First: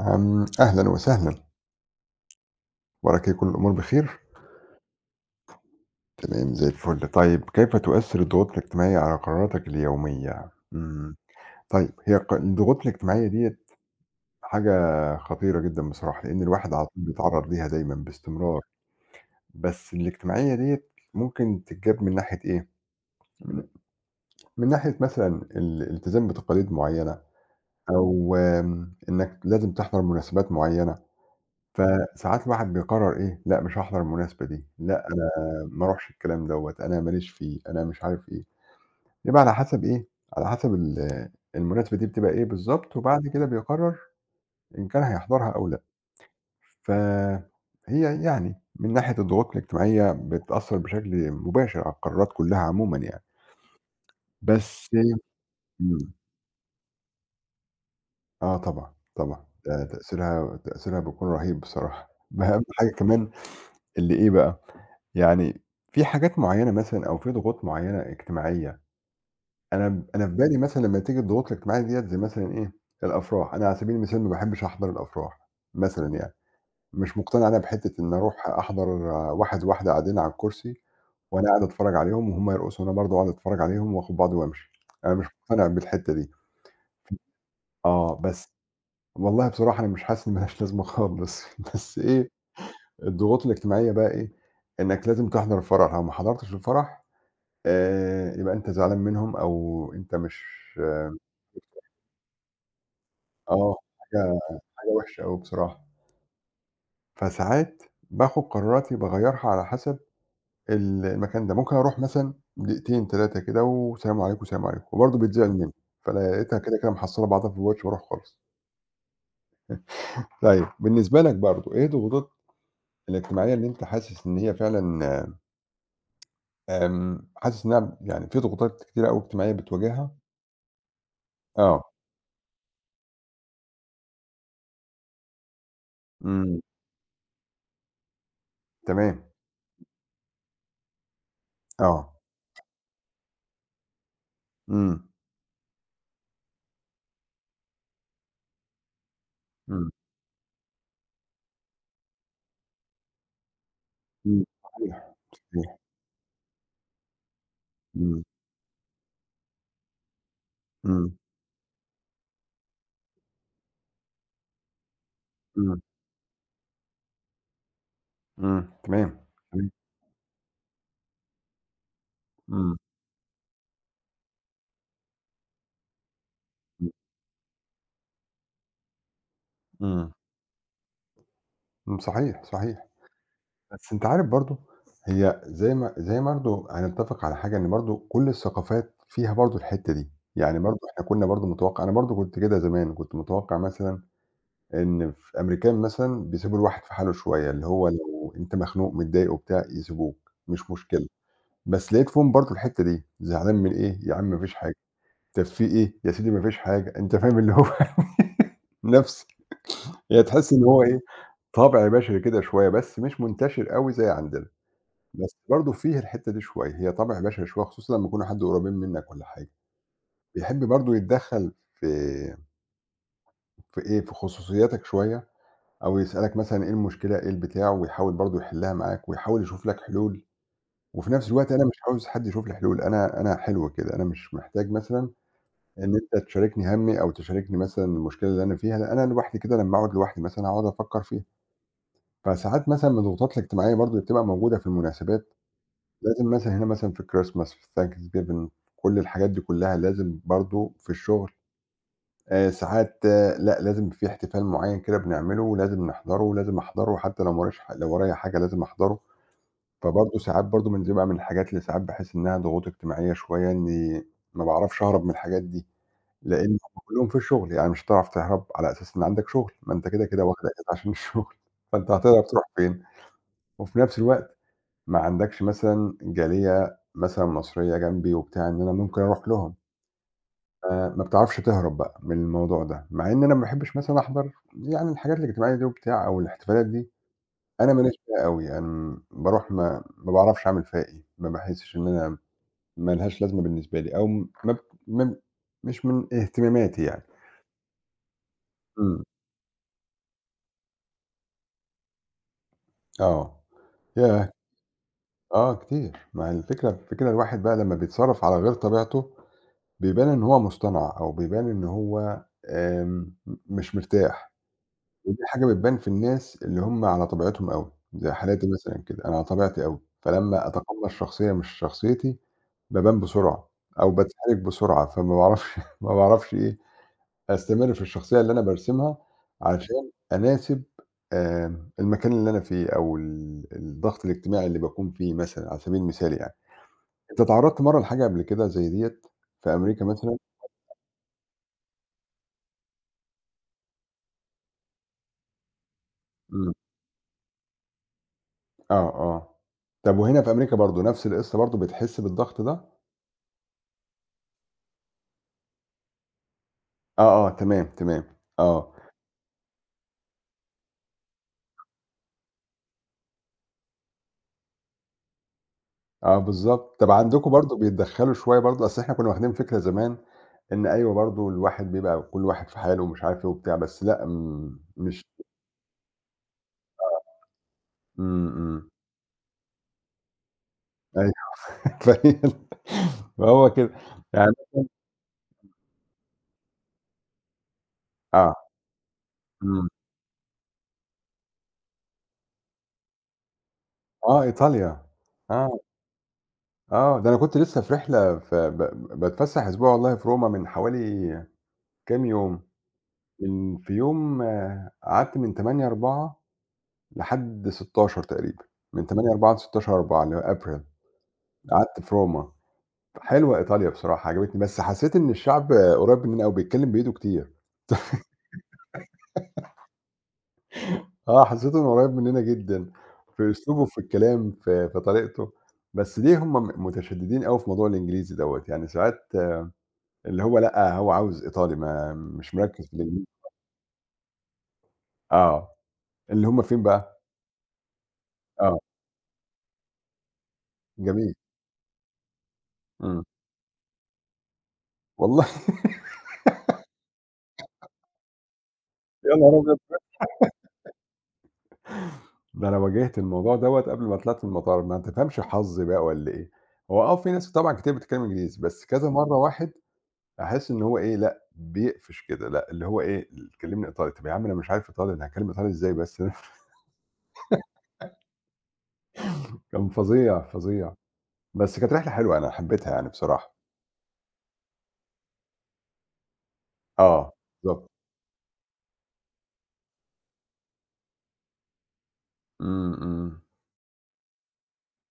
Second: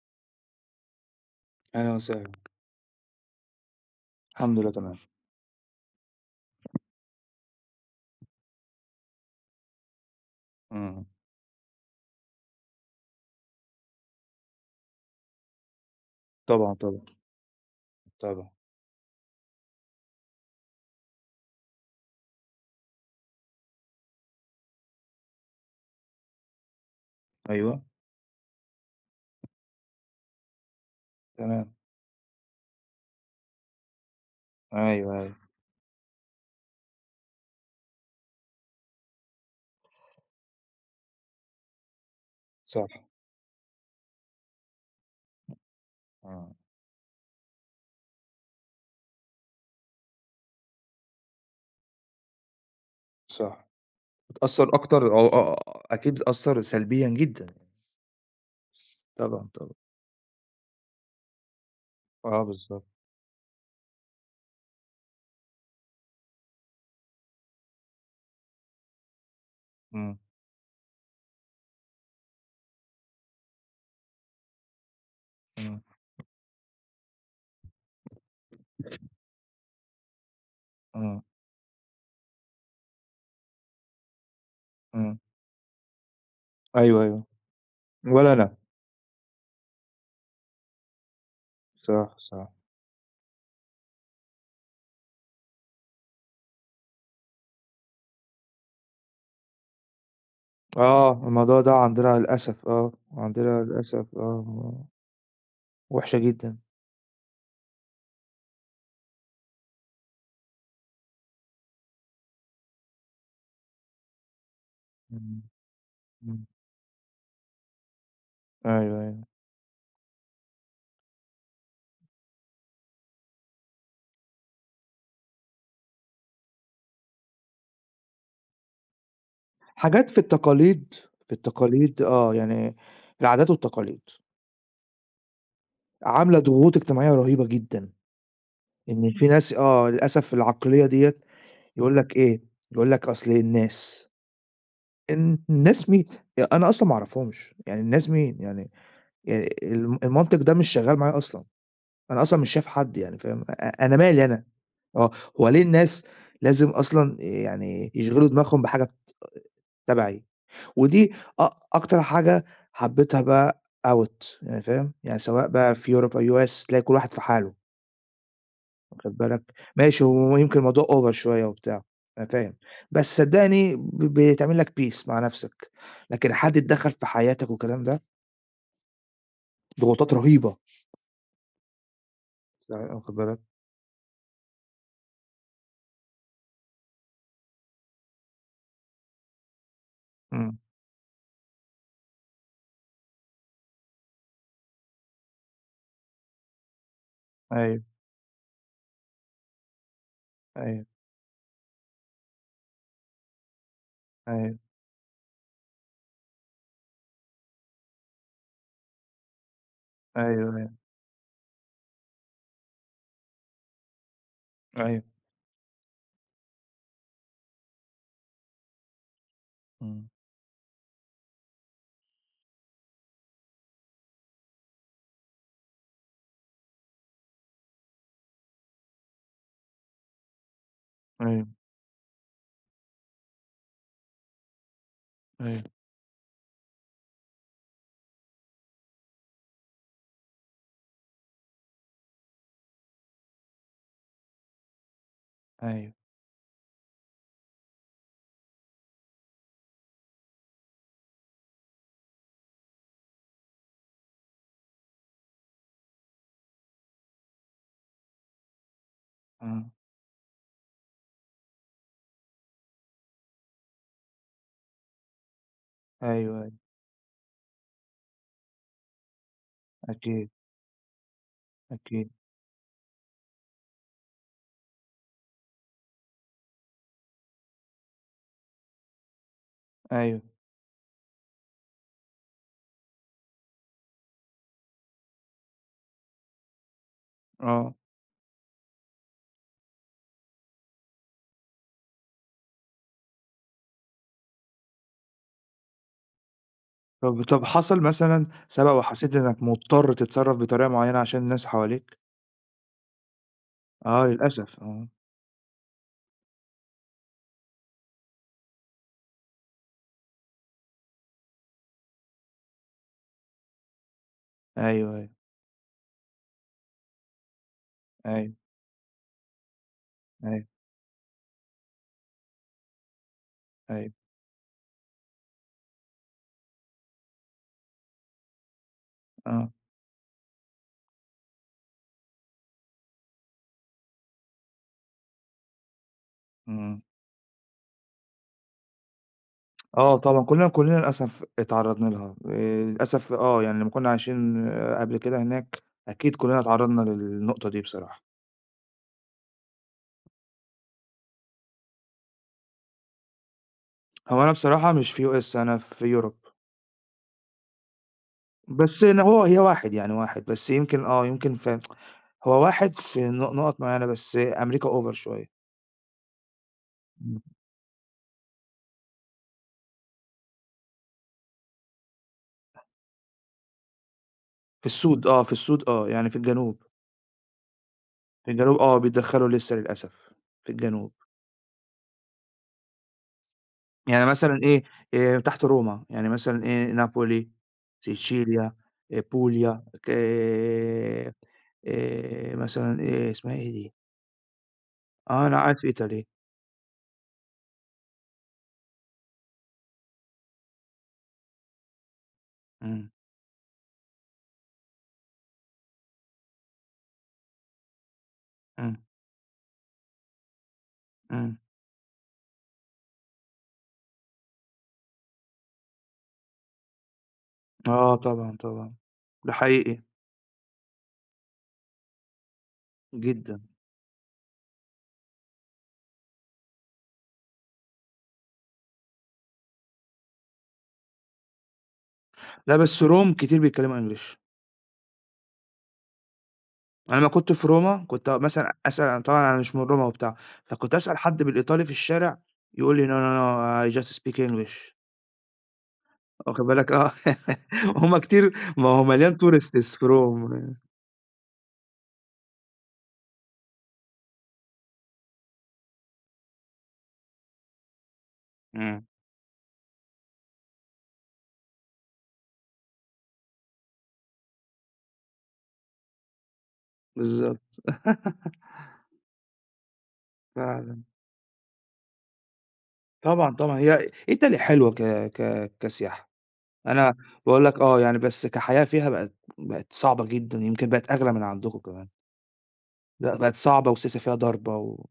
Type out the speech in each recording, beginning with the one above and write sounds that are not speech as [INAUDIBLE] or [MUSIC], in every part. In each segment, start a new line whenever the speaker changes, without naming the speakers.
أهلًا وسهلًا،
أهلًا وسهلًا.
أخبارك إيه، كل الأمور بخير؟
الحمد لله تمام.
تمام زي الفل. طيب كيف تؤثّر الضغوط الاجتماعية على قراراتك اليومية؟
إمم.
طيب هي الضغوط الاجتماعية ديّة حاجة خطيرة جدًا بصراحة، لإن الواحد
طبعًا،
على طول
طبعًا.
بيتعرّض ليها دايمًا
طبعًا.
باستمرار، بس الاجتماعية ديّة ممكن تتجاب من ناحية إيه، من ناحية مثلًا الالتزام بتقاليد معيّنة
أيوه.
أو إنّك لازم تحضر مناسبات معيّنة.
تمام.
فساعات الواحد بيقرر إيه، لأ مش هاحضر المناسبة دي، لأ
أيوه،
أنا
أيوه.
ما أروحش الكلام دوّة، أنا ما ليش فيه، أنا مش عارف إيه، يبقى على حسب إيه، على حسب المناسبة دي بتبقى إيه بالضبط،
صح.
وبعد كده بيقرر إن كان هيحضرها أو لأ.
آه.
فهي يعني من ناحية الضغوط الاجتماعية بتأثّر بشكل مباشر على القرارات كلّها عمومًا يعني،
صح. اتأثّر
بس
أكتر أو
إمم،
أكيد اتأثّر سلبيًا جدًا. يعني.
آه طبعًا، طبعًا،
طبعًا، طبعًا.
ده تأثيرها بيكون رهيب بصراحة. [LAUGHS]
آه
ده أهم
بالضبط.
حاجة كمان اللي إيه بقى، يعني في حاجات معيّنة مثلًا أو في ضغوط معيّنة اجتماعية، أنا
إمم،
أنا في بالي مثلًا لمّا تيجي الضغوط الاجتماعية ديّة زي مثلًا إيه، الأفراح، أنا على سبيل المثال ما باحبش أحضر الأفراح
إمم،
مثلًا يعني، مش مقتنع أنا بحتّة إني أروح أحضر واحد وواحدة قاعدين على الكرسي
إمم،
وأنا قاعد أتفرّج عليهم وهُم يرقصوا وأنا برضه أقعد أتفرّج عليهم وآخُد بعضي وأمشي، أنا
إمم.
مش مقتنع بالحتّة دي.
أيوه، أيوه.
آه،
ولا
بس
أنا.
والله بصراحة أنا مش حاسس إن ما لهاش لازمة خالص، [LAUGHS] بس
صح،
إيه،
صح.
الضغوط الاجتماعية بقى إيه، إنّك لازم تحضر الفرح، لو ما حضرتش الفرح يبقى أنت زعلان منهم أو أنت مش آه،
آه. الموضوع ده عندنا للأسف آه. عندنا
آه،
للأسف آه.
حاجة وحشة أوي بصراحة.
وحشة جدًا.
فساعات باخد قراراتي باغيّرها على حسب المكان ده، ممكن أروح مثلًا دقيقتين 3 كده وسلام عليكم، سلام عليكم، وبرضه
إمم،
بيتزعل منّي،
إمم.
فلقيتها كده، كده محصلة بعضها في الواتش وأروح خالص.
أيوه، أيوه.
طيب بالنسبة لك برضه إيه الضغوطات الاجتماعية اللي أنت حاسس إن هي فعلًا حاسس إنها يعني في ضغوطات كتيرة أوي اجتماعية
حاجات
بتواجهها؟
في التقاليد
آه.
آه. يعني العادات والتقاليد. عاملة
إمم.
ضغوط اجتماعية رهيبة جدًا، إن
تمام.
في ناس آه، للأسف العقلية ديّة يقول
آه.
لك إيه، يقول لك أصل الناس،
إمم.
الناس مين؟ أنا أصلًا ما أعرفهمش، يعني الناس مين؟ يعني
إمم.
المنطق ده مش شغال معايا أصلًا، أنا أصلًا مش شايف حد يعني فاهم؟ أنا مالي أنا؟
إمم، صحيح.
آه، هو ليه
صحيح.
الناس لازم أصلًا يعني
إمم.
يشغلوا دماغهم بحاجة تبعي؟
إمم.
ودي أكتر حاجة حبيتها بقى out يعني فاهم؟ يعني سواء بقى
إمم.
في أوروبا، US تلاقي كل واحد في حاله.
إمم،
واخد
تمام.
بالك،
تمام.
ماشي هو يمكن الموضوع over شوية وبتاع، أنا فاهم،
إمم.
بس صدّقني بتعمل لك peace مع نَفْسك، لكن حد
إمم.
اتدخّل في حياتك والكلام ده،
إمم.
ضغوطات رهيبة،
إمم، صحيح، صحيح.
يعني واخد بالك،
بس أنت عارف برضه هي زي ما زي برضه هنتفق على حاجة إن برضه كل الثقافات فيها برضه الحتّة دي،
إمم،
يعني برضه إحنا كنا برضه متوقع أنا برضه كنت كده زمان، كنت متوقع مثلًا إن في أمريكان مثلًا بيسيبوا الواحد في حاله شوية، اللي
أيوه،
هو لو أنت مخنوق متضايق وبتاع يسيبوك، مش
أيوه،
مشكلة، بس لقيت فيهم برضه الحتّة دي، زعلان من إيه، يا عم ما فيش
أيوه،
حاجة، طب في إيه، يا سيدي ما فيش حاجة، أنت فاهم اللي هو [LAUGHS] نفس هي
أيوه،
تحسّي إن
أيوه،
هو إيه، طابع بشري كده شوية، بس مش منتشر أوي زي عندنا،
أيوه،
بس برضه فيه الحتّة دي شوية، هي طابع بشري شوية خصوصًا لمّا يكونوا حد قريبين منّك والّا حاجة،
إمم،
بيحب برضه يتدخّل في إيه، في خصوصياتك شوية أو يسألك مثلًا إيه المشكلة، إيه البتاع ويحاول برضه يحلّها معاك ويحاول يشوف لك حلول، وفي نفس
أيوه،
الوقت أنا مش عاوز حد يشوف لي حلول، أنا حلو كده، أنا مش محتاج مثلًا
أيوه،
إن أنت تشاركني هَمّي أو تشاركني مثلًا المشكلة اللي أنا فيها، لأ أنا لوحدي كده لمّا أقعد لوحدي مثلًا هاقعد أفكّر فيها. فساعات مثلًا من الضغوطات الاجتماعية برضه اللي بتبقى موجودة في المناسبات،
أيوه،
لازم مثلًا هنا مثلًا في الChristmas، في الThanksgiving، كل الحاجات دي كلّها لازم برضه في الشغل ساعات آه لأ، لازم في احتفال معيّن كده بنعمله ولازم نحضره ولازم أحضره حتى لو ما وراش لو ورايا حاجة لازم أحضره،
إمم،
فبرضه ساعات برضه من بيبقى من الحاجات اللي ساعات باحس إنها ضغوط اجتماعية شوية إني ما باعرفش أهرب من الحاجات دي،
أيوه،
لإن
أيوه،
هم كلّهم في الشغل، يعني مش هتعرف تهرب على أساس إن عندك شغل، ما أنت كده، كده
أكيد،
واخد أجازة عشان الشغل، [LAUGHS] فأنت
أكيد،
هتهرب تروح فين؟ وفي نفس الوقت ما عندكش مثلًا جالية مثلًا مصرية جنبي وبتاع إن أنا ممكن أروح لهم،
أيوه،
ما بتعرفش تهرب بقى من الموضوع ده، مع إن أنا ما باحبش مثلًا أحضر يعني الحاجات الاجتماعية دي وبتاع أو الاحتفالات دي، أنا
آه،
ما ليش فيها أوي، أنا باروح ما باعرفش أعمل فيها إيه، ما باحسش إن أنا ما لهاش لازمة بالنسبة لي أو م ما ب ما ب- مش من اهتماماتي يعني.
طَب حصل مثلًا سبق
إمم.
وحسيت إنك مضطر تتصرّف بطريقة معيّنة عشان الناس حواليك؟
آه.
آه
ياه!
للأسف، آه،
آه كتير، ما هي الفكرة في كده الواحد بقى لمّا بيتصرف على غير طبيعته بيبان إن هو مصطنع، أو بيبان إن هو آمم، مش مرتاح،
أيوه، أيوه،
ودي حاجة بتبان في الناس اللي هُم على طبيعتهم أوي، زي
أيوه،
حالاتي مثلًا كده، أنا على طبيعتي أوي،
أيوه،
فلمّا أتقمص شخصية مش شخصيتي بابان بسرعة، أو
أيوه،
باتحرج بسرعة، فما باعرفش [LAUGHS] ما باعرفش إيه، أستمر في الشخصية اللي أنا بارسمها
آه.
علشان أناسب المكان اللي أنا فيه، أو الضغط الاجتماعي اللي باكون فيه مثلًا على سبيل المثال يعني.
إمم.
أنت اتعرضت مرّة لحاجة قبل كده زي ديّة في أمريكا
آه
مثلًا؟
طبعًا، كُلّنا للأسف اتعرّضنا لها، للأسف آه، يعني لمّا كُنّا عايشين قبل كده هناك، أكيد كُلّنا
إمم.
اتعرّضنا للنقطة دي بصراحة.
آه، آه. طب وهنا في أمريكا برضه نفس القصة برضه بتحس بالضغط ده؟
هو أنا بصراحة مش في US أنا في Europe،
آه، آه، تمام، تمام. آه.
بس أنا هو هي واحد، يعني واحد، بس يمكن آه، يمكن [SNIFFS] هو واحد في نُقَط معيّنة بس أمريكا over شوية.
آه بالضبط. طب
إمم.
عندكم برضه بيتدخّلوا شوية برضه؟ أصل إحنا كُنّا واخدين فكرة زمان إن أيوه برضه الواحد بيبقى كل واحد في حاله ومش عارف إيه وبتاع، بس لأ
في
مش
السود آه، في السود آه، يعني في الجنوب،
إمم.
في الجنوب
إمم.
آه، بيتدخّلوا لسه للأسف، في الجنوب.
[LAUGHS] أيوه فهي فهو كده.
يعني
يعني
مثلًا إيه، تحت روما، يعني مثلًا إيه، نابولي،
آه.
سيتشيليا، بُوليا،
إمم.
ك مثلًا إيه، اسمها إيه دي؟
آه، إيطاليا.
آه، أنا قاعد
آه،
في إيطالي.
آه. ده أنا كنت لسه في رحلة ف ب باتفسّح أسبوع والله في روما من حوالي كام يوم.
إمم،
من في يوم آه، قعدت من 8/4 لحد 16 تقريبا،
إمم،
من 8/4 ل16/4 اللي هو April،
إمم.
قعدت في روما، حلوة إيطاليا بصراحة عجبتني، بس حسيت إن الشعب قريب مننا أوي بيتكلم بإيده كتير،
آه طبعًا، طبعًا. ده حقيقي
آه حسيت إنه قريب مننا جدًا، في
جدًا.
أسلوبه في الكلام في طريقته، بس ليه هم متشددين أوي في موضوع الإنجليزي دوّة، يعني ساعات آه، اللي هو لأ هو عاوز إيطالي ما مش
لا
مركّز في
بس
الإنجليزي
روم كتير بيتكلموا English.
آه، اللي هم فين
أنا
بقى؟
لمّا كنت في روما كنت مثلًا
آه،
أسأل طبعًا أنا مش من روما وبتاع، فكنت أسأل
جميل.
حد بالإيطالي في الشارع يقول لي: "No،
إمم.
no، no I just speak English."
والله. [LAUGHS]
واخد بالك آه، [LAUGHS] هُم كتير ما هو
يا
مليان
نهار أبيض!
tourists from
ده أنا واجهت الموضوع دوّة قبل ما طلعت من المطار، ما تفهمش حظ بقى والّا إيه، هو آه في ناس طبعًا كتير بتتكلم إنجليزي، بس
إمم.
كذا مرّة واحد أحس إن هو إيه، لأ بيقفش كده، لأ اللي هو إيه، ال كلمني إيطالي، طب يا عم أنا مش عارف إيطالي، أنا هاتكلم إيطالي إزاي بس [LAUGHS]
بالضبط. [LAUGHS]
كان فظيع، فظيع،
فعلًا،
بس كانت رحلة حلوة أنا حبيتها يعني بصراحة.
طبعًا، طبعًا، هي إيطاليا حلوة ك ك كسياحة، أنا
آه
باقول لك
بالضبط.
آه، يعني بس كحياة فيها بقت صعبة جدًا، يمكن بقت أغلى من عندكم كمان،
إمم.
لأ
إمم.
بقت صعبة والسياسة فيها ضاربة و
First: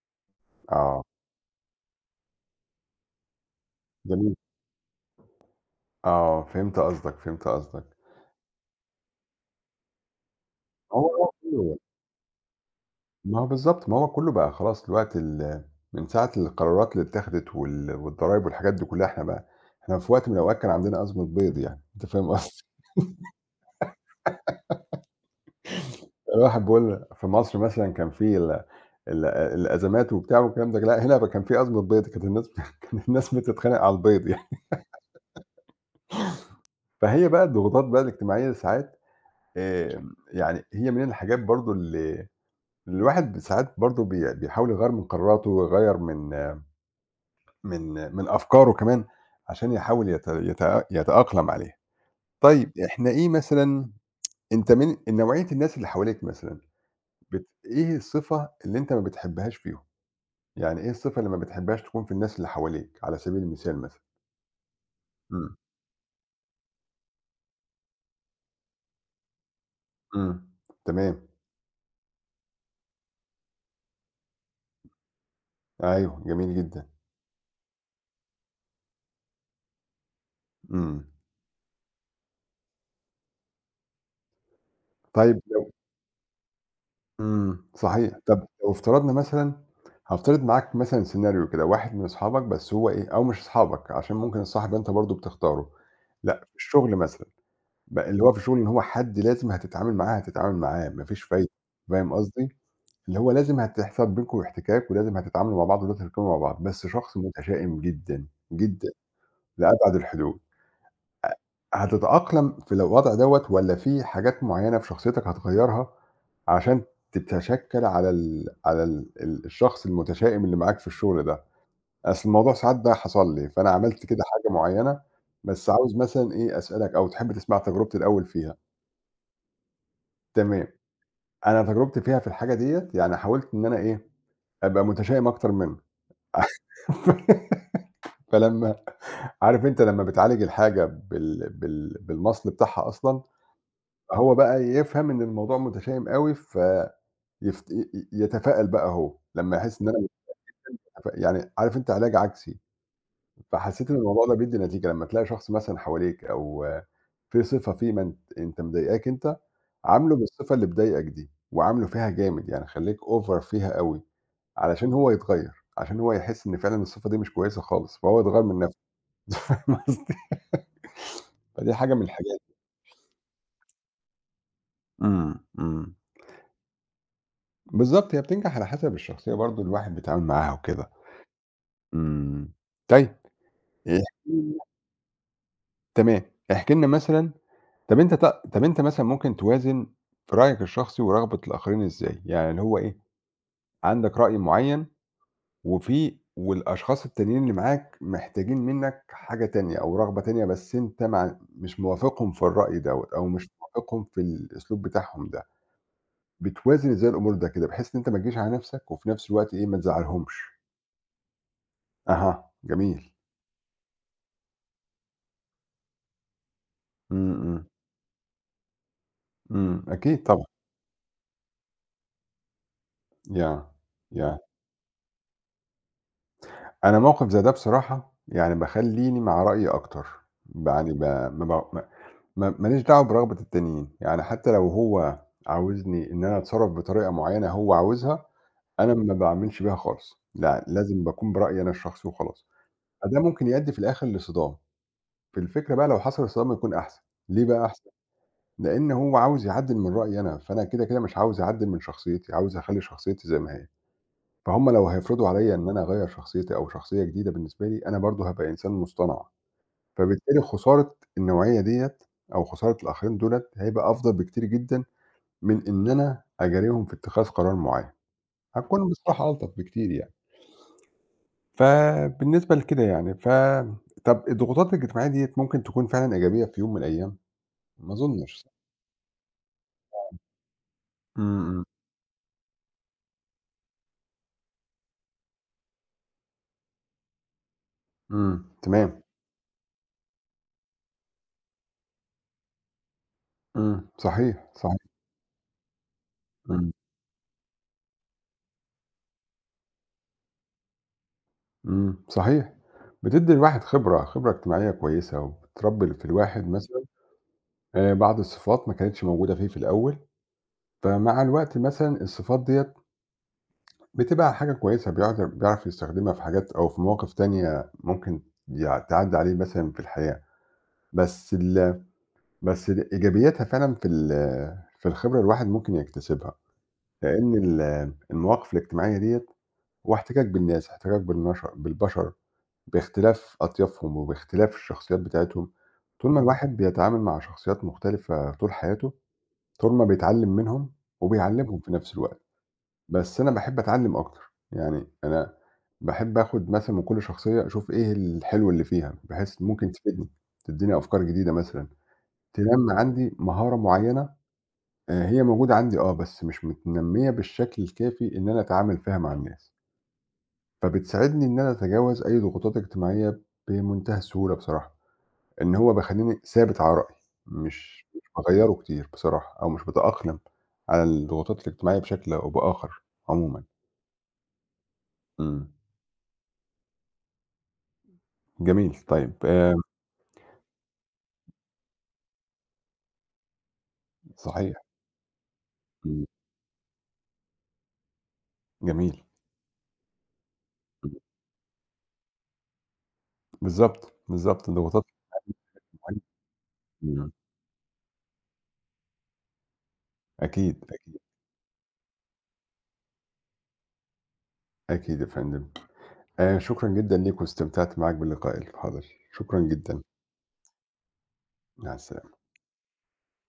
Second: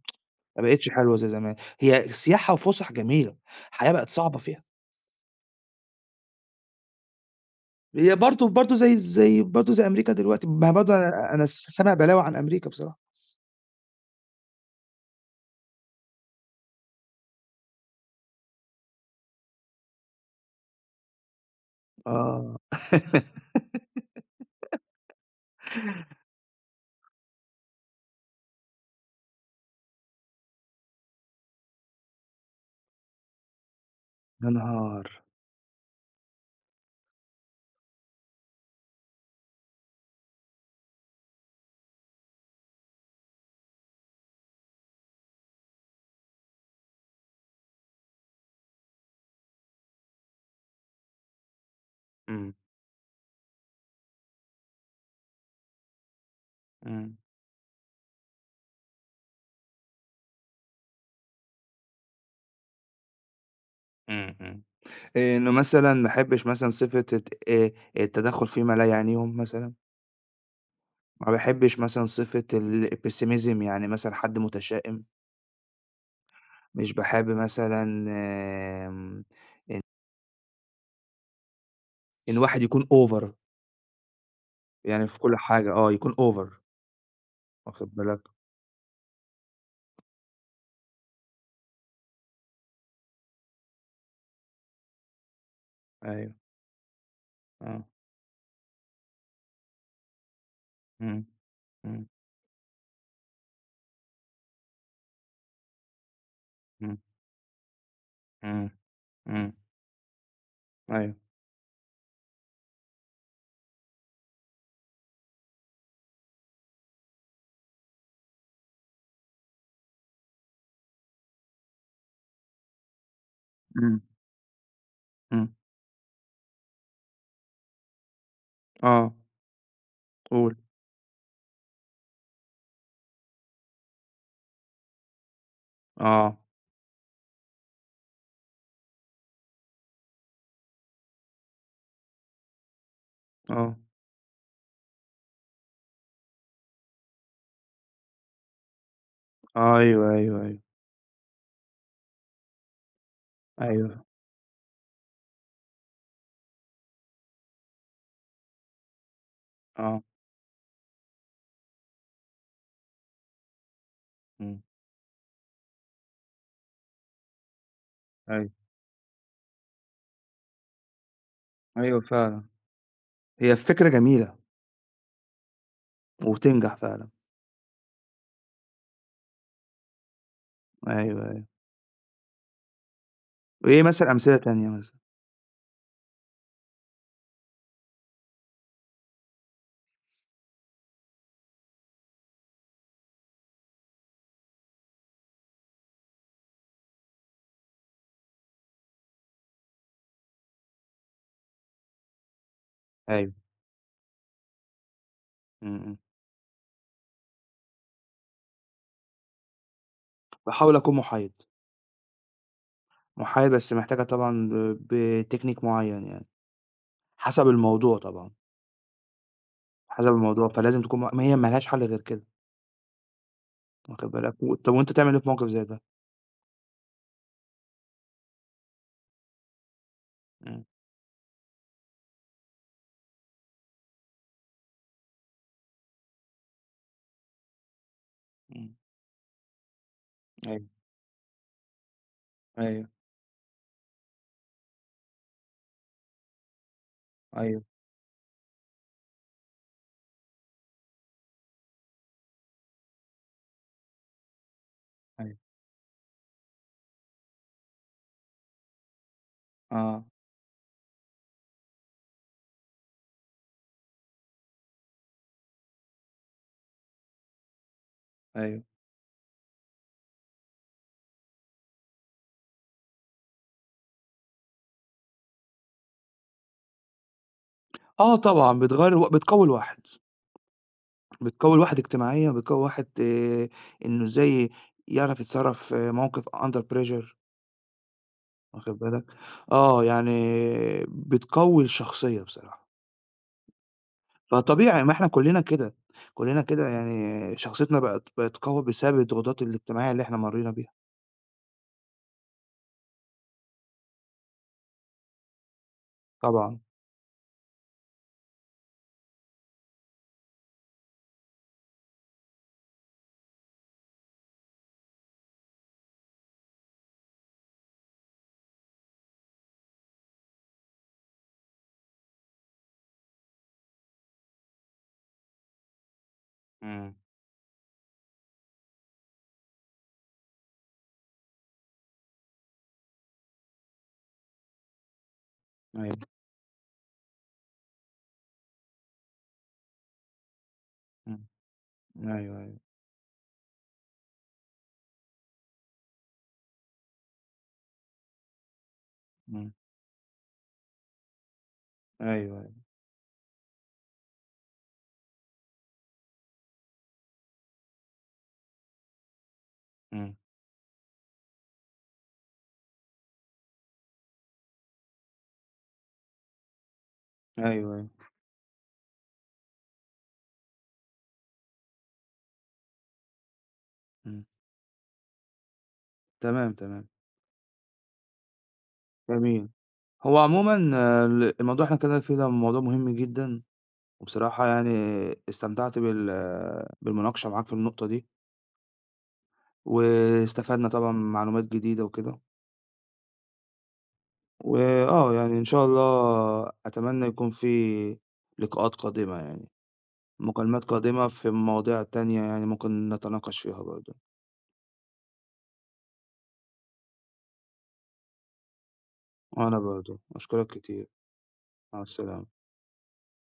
ما بقتش
آه
حلوة زي زمان، هي سياحة وفُسح جميلة، الحياة بقت
جميل.
صعبة فيها،
آه فهمت قصدك، فهمت قصدك.
هي برضه زي أمريكا دلوقتي، ما برضه
هو
أنا
حلو.
سامع بلاوي عن أمريكا بصراحة.
ما هو بالضبط، ما هو كُلّه بقى خلاص دلوقتي من ساعة القرارات اللي اتّاخدت والضرايب والحاجات دي كُلّها إحنا بقى إحنا في وقت من الأوقات كان عندنا أزمة بيض يعني، [LAUGHS] أنت فاهم
آه،
قصدي؟ [LAUGHS] الواحد بيقول في مصر مثلًا كان في ال ال الأزمات وبتاع والكلام ده، لأ هنا بقى كان في أزمة بيض، كانت الناس [LAUGHS] كانت الناس بتتخانق على البيض يعني.
يا نهار!
فهي بقى الضغوطات بقى الاجتماعية ساعات يعني هي من الحاجات برضه اللي الواحد ساعات برضه بيحاول يغيّر من قراراته ويغيّر من من أفكاره كمان عشان يحاول يت يتأ يتأقلم عليها.
إمم،
طيب إحنا إيه مثلًا أنت من نوعية الناس اللي حواليك مثلًا
إمم،
إيه الصفة اللي أنت ما بتحبهاش فيهم؟ يعني إيه الصفة اللي ما بتحبهاش تكون في الناس اللي حواليك على سبيل المثال مثلًا؟
إمم، إمم. إنه
إمم.
مثلًا ما أحبّش مثلًا صفة التدخُّل في ما لا يعنيهم مثلًا،
إمم، تمام.
ما باحبّش مثلًا صفة الpessimism يعني مثلًا حد متشائم،
أيوه جميل جدًا.
مش باحب مثلًا آمم إن
إمم.
إن واحد يكون over يعني في كل
طيب لو
حاجة آه، يكون over
إمم،
واخِد
صحيح.
بالك؟
طب لو افترضنا مثلًا هافترض معاك مثلًا سيناريو كده، واحد من أصحابك بس هو إيه أو مش أصحابك عشان ممكن الصاحب أنت برضه بتختاره،
أيوه،
لأ في الشغل مثلًا.
آه،
اللي هو في الشغل إن هو حد لازم هتتعامل معاه، هتتعامل معاه، ما فيش
إمم،
فايدة،
إمم،
فاهم قصدي؟ اللي هو لازم هتحصل بينكم احتكاك ولازم هتتعاملوا مع بعض ولازم تتكلموا مع بعض، بس
إمم،
شخص متشائم جدًا،
إمم،
جدًا
إمم،
لأبعد الحدود،
أيوه،
هتتأقلم في الوضع دوّة والّا في حاجات معيّنة في شخصيتك هتغيّرها عشان تتشكّل على ال على ال ال الشخص المتشائم اللي معاك في الشغل ده؟ أصل الموضوع ساعات ده حصل لي، فأنا
إمم،
عملت كده حاجة معيّنة،
إمم،
بس عاوز مثلًا إيه أسألك أو تحب تسمع تجربتي الأول فيها؟
آه، قُل،
تمام. أنا تجربتي فيها في الحاجة ديّة، يعني حاولت إن أنا إيه، أبقى متشائم أكتر منه
آه،
[LAUGHS] فلمّا عارف أنت لمّا بتعالج الحاجة بالمَصل بتاعها أصلًا،
آه،
فهو بقى يفهم إن الموضوع متشائم أوي فيفت ي ي يتفائل بقى هو، لمّا
أيوه،
يحس إن أنا
أيوه، أيوه،
يعني عارف أنت علاج عكسي، فحسيت إن
أيوه،
الموضوع ده بيدّي نتيجة، لمّا تلاقي شخص مثلًا حواليك أو في صفة فيه ما أنت مضايقاك أنت،
آه،
عامله بالصفة اللي بتضايقك دي، وعامله فيها جامد، يعني خلّيك over فيها أوي،
إمم.
علشان هو يتغيّر، عشان هو يحس إن فعلًا الصفة دي مش كويسة خالص، فهو يتغيّر
أيوه،
من نَفْسه [LAUGHS] فاهم قصدي؟ فدي حاجة من
أيوه
الحاجات
فعلًا. هي فكرة جميلة
إمم. إمم.
وبتنجح فعلًا.
بالضبط، هي بتنجح على حسب الشخصية برضه الواحد بيتعامل معاها وكده.
أيوه، أيوه.
إمم. طيب
وإيه
احكِ
مثلًا أمثلة
لنا
تانية مثلًا؟
تمام. احكِ لنا مثلًا طَب أنت طَب أنت مثلًا ممكن توازن في رأيك الشخصي ورغبة الآخرين إزاي؟ يعني اللي هو إيه، عندك رأي معيّن والأشخاص التانيين اللي معاك محتاجين منّك حاجة تانية أو رغبة تانية بس أنت مش موافقهم في الرأي دوّة أو
أيوه،
مش موافقهم في الأسلوب بتاعهم ده،
إمم، إمم.
بتوازن إزاي الأمور ده كده بحيث إن أنت ما تجيش على نَفْسك وفي نَفْس الوقت إيه، ما تزعّلهمش؟
باحاول أكون محايد،
أها، جميل.
محايد بس محتاجة طبعًا بتكنيك معيّن يعني،
إمم.
حسب
إمم.
الموضوع طبعًا،
إمم،
حسب
أكيد طبعًا.
الموضوع فلازم تكون ما هي ما لهاش حل غير كده،
ياه!
واخد بالك،
ياه!
طب وأنت تعمل إيه في موقف زي ده؟
أنا موقِف زي ده بصراحة يعني بيخلّيني مع رأيي أكتر،
إمم،
يعني ب ما ب ما ما ليش دعوة برغبة التانيين، يعني حتى لو هو عاوزني إن أنا أتصرّف بطريقة معيّنة هو عاوزها،
إمم.
أنا ما باعملش بيها خالص، لأ
أيوه،
لازم باكون برأيي أنا الشخصي وخلاص،
أيوه،
فده ممكن يؤدّي في الآخر لصدام، في الفكرة بقى لو حصل الصدام يكون أحسن، ليه
أيوه،
بقى أحسن؟ لإن هو عاوز يعدّل من رأيي أنا، فأنا كده، كده مش عاوز أعدّل من شخصيتي، عاوز أخلّي شخصيتي زي ما هي، فهُم لو هيفرضوا
أيوه،
عليّا إن أنا أغيّر شخصيتي أو شخصية جديدة بالنسبة لي، أنا برضه هابقى إنسان مصطنع.
آه،
فبالتالي خسارة النوعية ديّة أو خسارة الآخرين دُولة هيبقى أفضل بكتير جدًا من إن أنا أجاريهم في اتخاذ قرار معيّن،
أيوه.
هاكون بصراحة ألطف بكتير يعني. فبالنسبة لكده يعني ف طَب الضغوطات الاجتماعية ديّة ممكن تكون فعلًا إيجابية في يوم من الأيام؟ ما
آه
أظنش صح؟
طبعًا، بتغيّر الوا بتقوي الواحد.
إمم.
بتقوّي
إمم.
الواحد اجتماعيًا، بتقوّي الواحد إنه إزاي يعرف يتصرّف في موقف under pressure
إمم،
واخد
تمام.
بالك، آه، يعني بتقوّي الشخصية بصراحة،
إمم، صحيح،
فطبيعي
صحيح.
ما إحنا كُلّنا كده، كُلّنا كده
إمم.
يعني شخصيتنا بقت قوية بسبب الضغوطات الاجتماعية اللي إحنا مرّينا بيها،
إمم، صحيح. بتدّي الواحد خبرة، خبرة اجتماعية كويسة وبتربّي في الواحد
طبعًا.
مثلًا بعض الصفات ما كانتش موجودة فيه في الأول. فمع الوقت مثلًا الصفات ديّة بتبقى حاجة كويسة، بيقعد بيعرف يستخدمها في حاجات أو في مواقف تانية ممكن تعدّي عليه مثلًا في الحياة، بس ال بس إيجابياتها فعلًا في في الخبرة الواحد ممكن يكتسبها،
إمم،
لإن المواقف الاجتماعية ديّة هو احتكاك بالناس، احتكاك بالبشر باختلاف أطيافهم وباختلاف الشخصيات بتاعتهم،
أيوه،
طول ما الواحد بيتعامل مع شخصيات مختلفة طول حياته، طول ما بيتعلم منهم
إمم،
وبيعلمهم في نفس الوقت.
أيوه، أيوه،
بس أنا باحب أتعلّم أكتر، يعني أنا باحب آخُد مثلًا من كل شخصية أشوف إيه الحلو اللي فيها، بحيث
إمم،
ممكن تفيدني، تدّيني أفكار جديدة مثلًا،
أيوه، أيوه،
تنمّي عندي مهارة معيّنة هي موجودة عندي آه، بس مش متنمّية بالشكل الكافي إن أنا أتعامل فيها مع الناس،
إمم،
فبتساعدني إن أنا أتجاوز أي ضغوطات اجتماعية بمنتهى السهولة بصراحة، إن هو بيخلّيني ثابت على رأيي،
أيوه،
مش
أيوه،
مش باغيّره كتير بصراحة أو مش باتأقلم على الضغوطات الاجتماعية بشكل أو بآخر عمومًا.
إمم،
إمم.
تمام، تمام.
جميل، طيب
جميل. هو عمومًا الموضوع اللي إحنا اتكلّمنا فيه ده موضوع مهم جدًا. وبصراحة
صحيح.
يعني استمتعت
إمم.
بالمناقشة معاك في النقطة دي،
جميل.
واستفدنا طبعًا
إمم.
معلومات جديدة وكده،
بالضبط، بالضبط ضغوطات
وآه يعني إن شاء الله
معيّنة.
أتمنى
إمم.
يكون في لقاءات قادمة يعني،
أكيد،
مكالمات
أكيد.
قادمة في مواضيع تانية يعني ممكن نتناقش فيها برضه،
أكيد يا فندم، شكرًا جدًا ليك واستمتعت معاك بلقائي، حاضر، شكرًا
وأنا
جدًا،
برضه، أشكرك كتير،
مع
مع
السلامة.
السلامة.